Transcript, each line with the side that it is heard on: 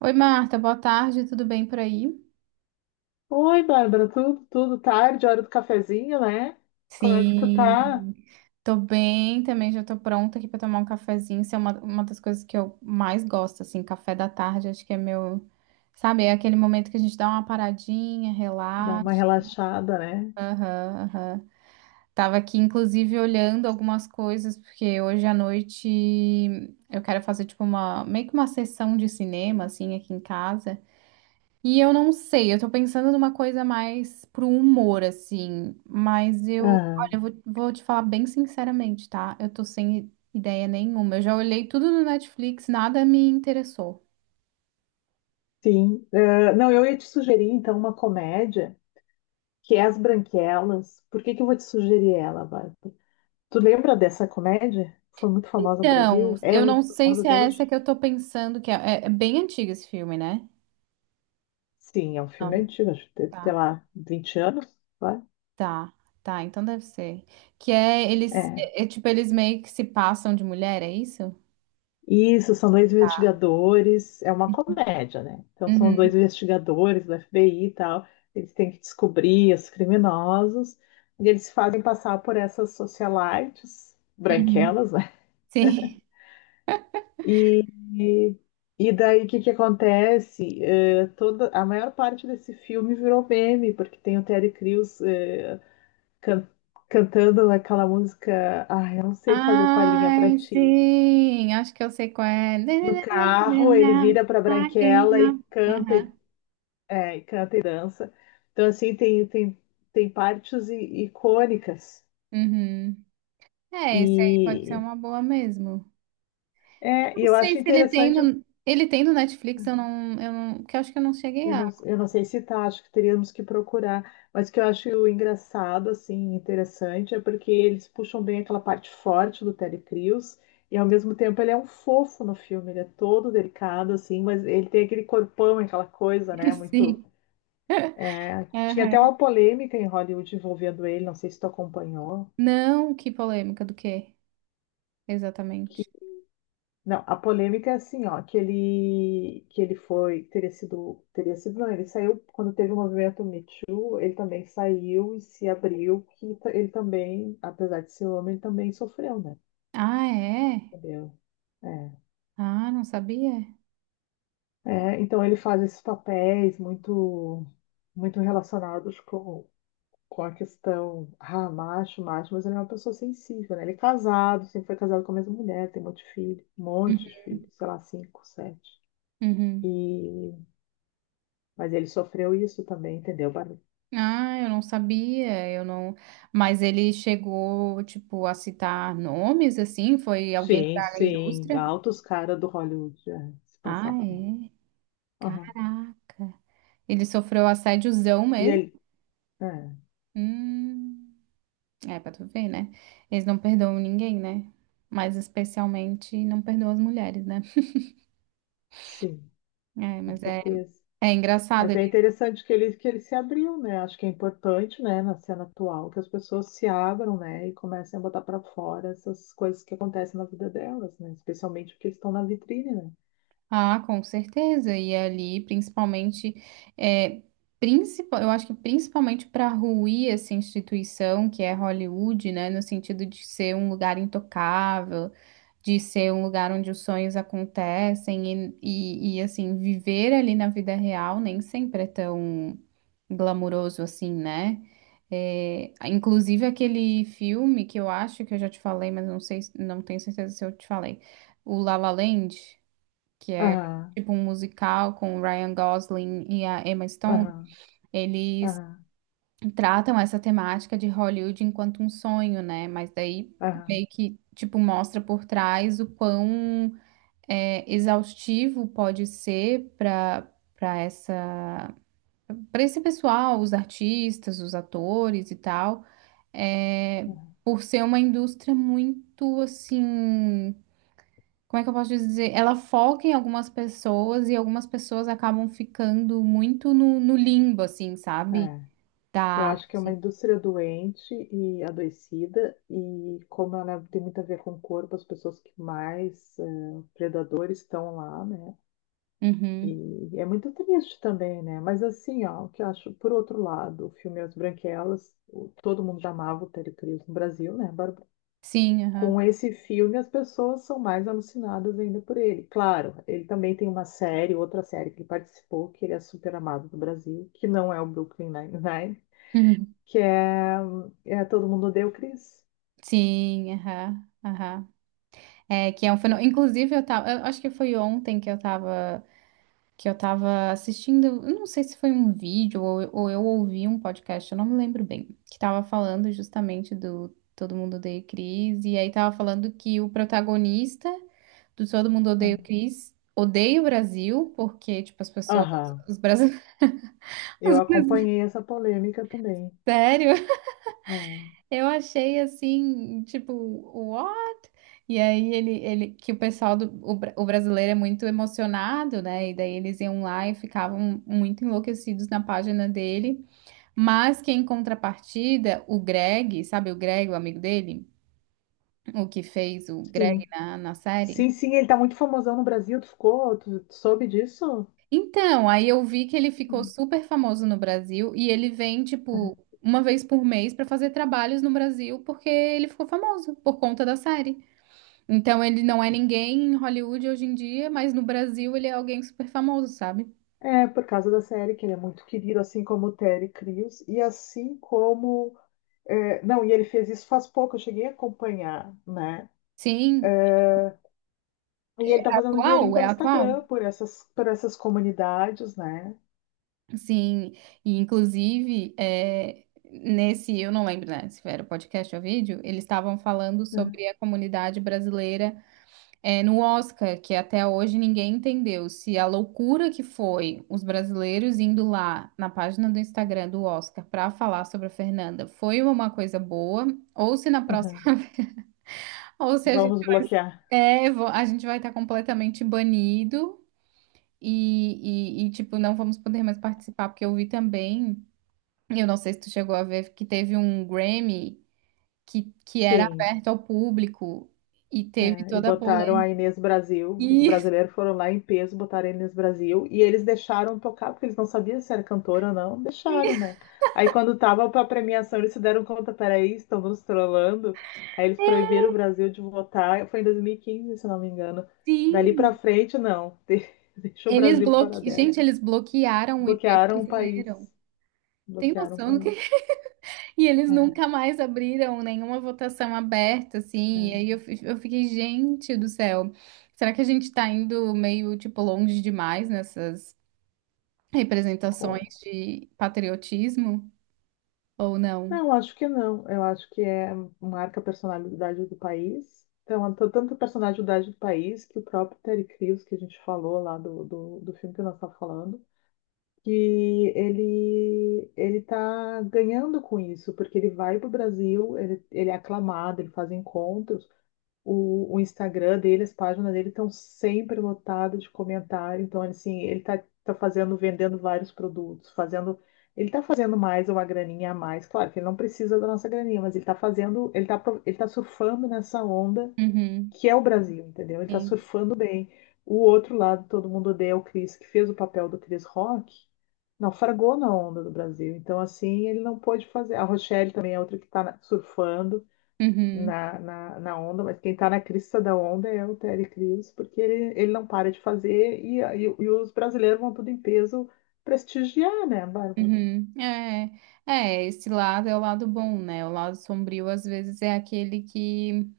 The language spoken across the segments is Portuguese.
right: Oi, Marta, boa tarde, tudo bem por aí?
left: Oi, Bárbara, tudo tarde, hora do cafezinho, né? Como é que tu tá?
right: Sim, tô bem também, já tô pronta aqui pra tomar um cafezinho. Isso é uma das coisas que eu mais gosto, assim, café da tarde, acho que é meu, sabe, é aquele momento que a gente dá uma paradinha,
left: Dá uma
right: relaxa.
left: relaxada, né?
right: Aham, aham. Tava aqui, inclusive, olhando algumas coisas, porque hoje à noite eu quero fazer, tipo, uma, meio que uma sessão de cinema, assim, aqui em casa. E eu não sei, eu tô pensando numa coisa mais pro humor, assim, mas eu, olha,
left: Ah,
right: eu vou te falar bem sinceramente, tá? Eu tô sem ideia nenhuma. Eu já olhei tudo no Netflix, nada me interessou.
left: sim. Ah, não, eu ia te sugerir, então, uma comédia, que é As Branquelas. Por que que eu vou te sugerir ela, Bárbara? Tu lembra dessa comédia? Foi muito famosa no
right: Então,
left: Brasil? É
right: eu não
left: muito
right: sei
left: famosa
right: se
left: até
right: é
left: hoje?
right: essa que eu tô pensando, que é, é bem antigo esse filme, né?
left: Sim, é um filme
right: Não,
left: antigo, acho que, tem, sei
right: tá,
left: lá, 20 anos, vai?
right: tá, tá, então deve ser. Que é eles,
left: É.
right: é, é tipo, eles meio que se passam de mulher, é isso?
left: Isso, são dois investigadores, é uma comédia, né? Então são
right: Uhum,
left: dois investigadores do FBI e tal, eles têm que descobrir os criminosos, e eles fazem passar por essas socialites
right: uhum.
left: branquelas, né?
right: Sim.
left: E daí o que que acontece? Toda, a maior parte desse filme virou meme, porque tem o Terry Crews can- cantando aquela música, ah, eu não sei fazer palhinha pra
right: Ai,
left: ti.
right: sim, acho que eu sei qual é.
left: No carro, ele vira pra Branquela e canta, e
right: Aham,
left: É, e canta e dança. Então, assim, tem partes icônicas.
right: uhum. É, esse aí pode ser
left: E,
right: uma boa mesmo. Eu
left: é, e
right: não
left: eu
right: sei
left: acho
right: se ele tem
left: interessante,
right: no, ele tem no Netflix, eu não, que eu acho que eu não cheguei a.
left: eu não sei se tá, acho que teríamos que procurar, mas o que eu acho engraçado, assim, interessante, é porque eles puxam bem aquela parte forte do Terry Crews, e ao mesmo tempo ele é um fofo no filme, ele é todo delicado, assim, mas ele tem aquele corpão, aquela coisa, né, muito...
right: Sim.
left: é, tinha até
right: Aham.
left: uma polêmica em Hollywood envolvendo ele, não sei se tu acompanhou.
right: Não, que polêmica do quê? Exatamente.
left: Não, a polêmica é assim, ó, que ele foi, teria sido, não, ele saiu, quando teve o movimento Me Too, ele também saiu e se abriu, que ele também, apesar de ser homem, também sofreu, né?
right: Ah, é?
left: Entendeu? É.
right: Ah, não sabia.
left: É, então ele faz esses papéis muito, muito relacionados com a questão, ah, macho, macho, mas ele é uma pessoa sensível, né? Ele é casado, sempre foi casado com a mesma mulher, tem um monte de filho, um
right: Uhum.
left: monte de filho, sei lá, cinco, sete.
right: Uhum.
left: E Mas ele sofreu isso também, entendeu, Bárbara?
right: Ah, eu não sabia, eu não. Mas ele chegou, tipo, a citar nomes, assim? Foi alguém
left: Sim,
right: da
left: sim.
right: indústria?
left: Altos caras do Hollywood é, se
right: Ah,
left: passar com.
right: é.
left: Aham.
right: Caraca. Ele sofreu assédiozão
left: E
right: mesmo?
left: ele. É,
right: Hum, é pra tu ver, né? Eles não perdoam ninguém, né? Mas especialmente não perdoam as mulheres, né?
left: sim,
right: É,
left: com
right: mas é,
left: certeza.
right: é engraçado.
left: Mas é interessante que ele se abriu, né? Acho que é importante, né, na cena atual, que as pessoas se abram, né, e comecem a botar pra fora essas coisas que acontecem na vida delas, né? Especialmente porque eles estão na vitrine, né?
right: Ah, com certeza. E ali, principalmente, é, principal, eu acho que principalmente para ruir essa instituição que é Hollywood, né, no sentido de ser um lugar intocável, de ser um lugar onde os sonhos acontecem e assim, viver ali na vida real nem sempre é tão glamuroso assim, né? É, inclusive aquele filme que eu acho que eu já te falei, mas não sei, não tenho certeza se eu te falei, o La La Land que é
left: Aham,
right: tipo um musical com o Ryan Gosling e a Emma Stone,
left: aham,
right: eles
left: aham,
right: tratam essa temática de Hollywood enquanto um sonho, né? Mas daí
left: aham,
right: meio que tipo mostra por trás o quão é, exaustivo pode ser para essa para esse pessoal, os artistas, os atores e tal, é,
left: aham.
right: por ser uma indústria muito assim, como é que eu posso dizer? Ela foca em algumas pessoas e algumas pessoas acabam ficando muito no limbo, assim, sabe?
left: É.
right: Da
left: Eu acho que é uma
right: arte.
left: indústria doente e adoecida, e como ela tem muito a ver com o corpo, as pessoas que mais predadores estão lá, né?
right: Uhum.
left: E é muito triste também, né? Mas assim, ó, o que eu acho, por outro lado, o filme As Branquelas, todo mundo já amava o Terry Crews no Brasil, né, Bárbara?
right: Sim, aham.
left: Com esse filme, as pessoas são mais alucinadas ainda por ele. Claro, ele também tem uma série, outra série que ele participou, que ele é super amado do Brasil, que não é o Brooklyn Nine-Nine,
right: Uhum.
left: que é, é Todo Mundo Odeia o Chris.
right: Sim, aham, aham. É, que é um fenômeno. Inclusive, eu tava. Eu acho que foi ontem que eu tava. Que eu tava assistindo, eu não sei se foi um vídeo ou eu ouvi um podcast, eu não me lembro bem, que tava falando justamente do Todo Mundo Odeia o Chris, e aí tava falando que o protagonista do Todo Mundo Odeia o
left: Né?
right: Chris odeia o Brasil, porque, tipo, as pessoas,
left: Aham.
right: os brasileiros,
left: Eu acompanhei essa polêmica também.
right: sério.
left: Né?
right: Eu achei assim, tipo, what? E aí ele que o pessoal do o, o brasileiro é muito emocionado, né? E daí eles iam lá e ficavam muito enlouquecidos na página dele. Mas que em contrapartida, o Greg, sabe o Greg, o amigo dele, o que fez o
left: Sim.
right: Greg na série?
left: Sim, sim, ele tá muito famosão no Brasil, tu ficou, tu soube disso?
right: Então, aí eu vi que ele ficou
left: Hum.
right: super famoso no Brasil e ele vem,
left: Aham.
right: tipo, uma vez por mês pra fazer trabalhos no Brasil porque ele ficou famoso por conta da série. Então ele não é ninguém em Hollywood hoje em dia, mas no Brasil ele é alguém super famoso, sabe?
left: É, por causa da série, que ele é muito querido, assim como o Terry Crews, e assim como... é, não, e ele fez isso faz pouco, eu cheguei a acompanhar, né?
right: Sim,
left: E ele tá fazendo um dinheirinho
right: atual, é
left: pelo Instagram,
right: atual.
left: por essas comunidades, né?
right: Sim, e inclusive é, nesse, eu não lembro, né, se era podcast ou vídeo, eles estavam falando
left: Hum.
right: sobre a comunidade brasileira é, no Oscar, que até hoje ninguém entendeu se a loucura que foi os brasileiros indo lá na página do Instagram do Oscar para falar sobre a Fernanda foi uma coisa boa, ou se na próxima
left: Aham.
right: ou se a
left: Vão
right: gente...
left: nos bloquear.
right: É, a gente vai estar completamente banido e, tipo, não vamos poder mais participar, porque eu vi também, eu não sei se tu chegou a ver, que teve um Grammy que era
left: Sim.
right: aberto ao público e teve
left: É, e
right: toda a
left: botaram a
right: polêmica.
left: Inês Brasil. Os
right: E,
left: brasileiros foram lá em peso, botaram a Inês Brasil. E eles deixaram tocar, porque eles não sabiam se era cantora ou não. Deixaram, né? Aí quando tava pra premiação, eles se deram conta, peraí, estão nos trollando. Aí eles proibiram o Brasil de votar. Foi em 2015, se não me engano. Dali pra
right: sim,
left: frente, não. Deixa o
right: eles
left: Brasil fora
right: bloque...
left: dessa.
right: Gente, eles bloquearam o IP
left: Bloquearam o país.
right: brasileiro. Tem
left: Bloquearam o
right: noção do...
left: país.
right: E eles
left: É,
right: nunca mais abriram nenhuma votação aberta, assim. E aí
left: é.
right: eu, eu fiquei, gente do céu, será que a gente tá indo meio, tipo, longe demais nessas representações
left: com-
right: de patriotismo ou não?
left: Não, acho que não. Eu acho que é marca a personalidade do país. Então, tanto a personalidade do país que o próprio Terry Crews, que a gente falou lá do filme que nós estamos falando, que ele tá ganhando com isso, porque ele vai para o Brasil, ele é aclamado, ele faz encontros. O Instagram dele, as páginas dele estão sempre lotadas de comentário. Então, assim, ele tá, tá fazendo, vendendo vários produtos, fazendo. Ele tá fazendo mais uma graninha a mais. Claro que ele não precisa da nossa graninha, mas ele tá fazendo, ele tá, ele tá surfando nessa onda
right: Uhum,
left: que é o Brasil, entendeu? Ele tá
right: sim.
left: surfando bem. O outro lado, todo mundo odeia o Chris, que fez o papel do Chris Rock, naufragou na onda do Brasil. Então, assim, ele não pôde fazer. A Rochelle também é outra que tá surfando
right: Uhum,
left: na onda, mas quem está na crista da onda é o Terry Crews, porque ele não para de fazer e os brasileiros vão tudo em peso prestigiar, né, Bárbara?
right: uhum. É, é, esse lado é o lado bom, né? O lado sombrio, às vezes, é aquele que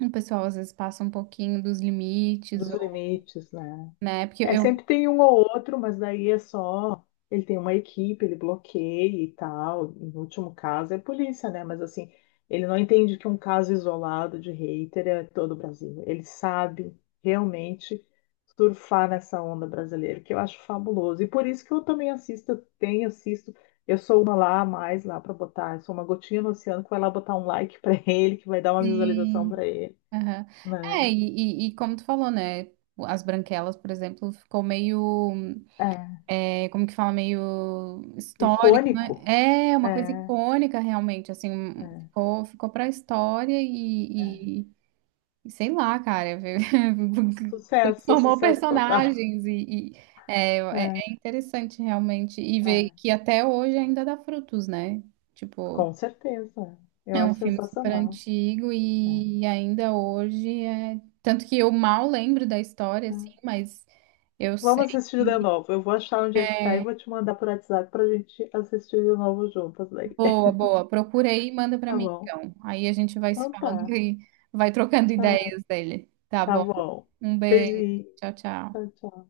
right: o pessoal, às vezes, passa um pouquinho dos limites,
left: Dos
right: ou,
left: limites, né?
right: né? Porque
left: É,
right: eu...
left: sempre tem um ou outro, mas daí é só. Ele tem uma equipe, ele bloqueia e tal. No último caso é a polícia, né? Mas assim, ele não entende que um caso isolado de hater é todo o Brasil. Ele sabe realmente surfar nessa onda brasileira, que eu acho fabuloso. E por isso que eu também assisto, eu tenho, assisto. Eu sou uma lá a mais lá para botar. Eu sou uma gotinha no oceano que vai lá botar um like para ele, que vai dar uma visualização para ele,
right: Aham. É,
left: né?
right: e, e como tu falou, né? As branquelas, por exemplo, ficou meio,
left: É.
right: é, como que fala, meio histórico, né?
left: Icônico.
right: É uma coisa
left: É,
right: icônica, realmente, assim, um,
left: é.
right: ficou, ficou pra história e sei lá, cara,
left: Sucesso,
right: transformou
left: sucesso total.
right: personagens e é, é é interessante, realmente, e ver
left: É.
right: que até hoje ainda dá frutos, né? Tipo.
left: Com certeza. Eu
right: É um
left: acho
right: filme super
left: sensacional.
right: antigo
left: É.
right: e ainda hoje é. Tanto que eu mal lembro da história, assim,
left: É.
right: mas eu sei
left: Vamos assistir de
right: que
left: novo. Eu vou achar onde é que tá e
right: é
left: vou te mandar por WhatsApp pra gente assistir de novo juntas aí.
right: boa, boa. Procura aí e manda pra
left: Tá
right: mim,
left: bom?
right: então. Aí a gente vai se
left: Então
right: falando
left: tá.
right: e vai trocando
left: Ah,
right: ideias dele. Tá
left: tá
right: bom?
left: bom.
right: Um beijo.
left: Beijinho.
right: Tchau,
left: Tchau,
right: tchau.
left: tchau.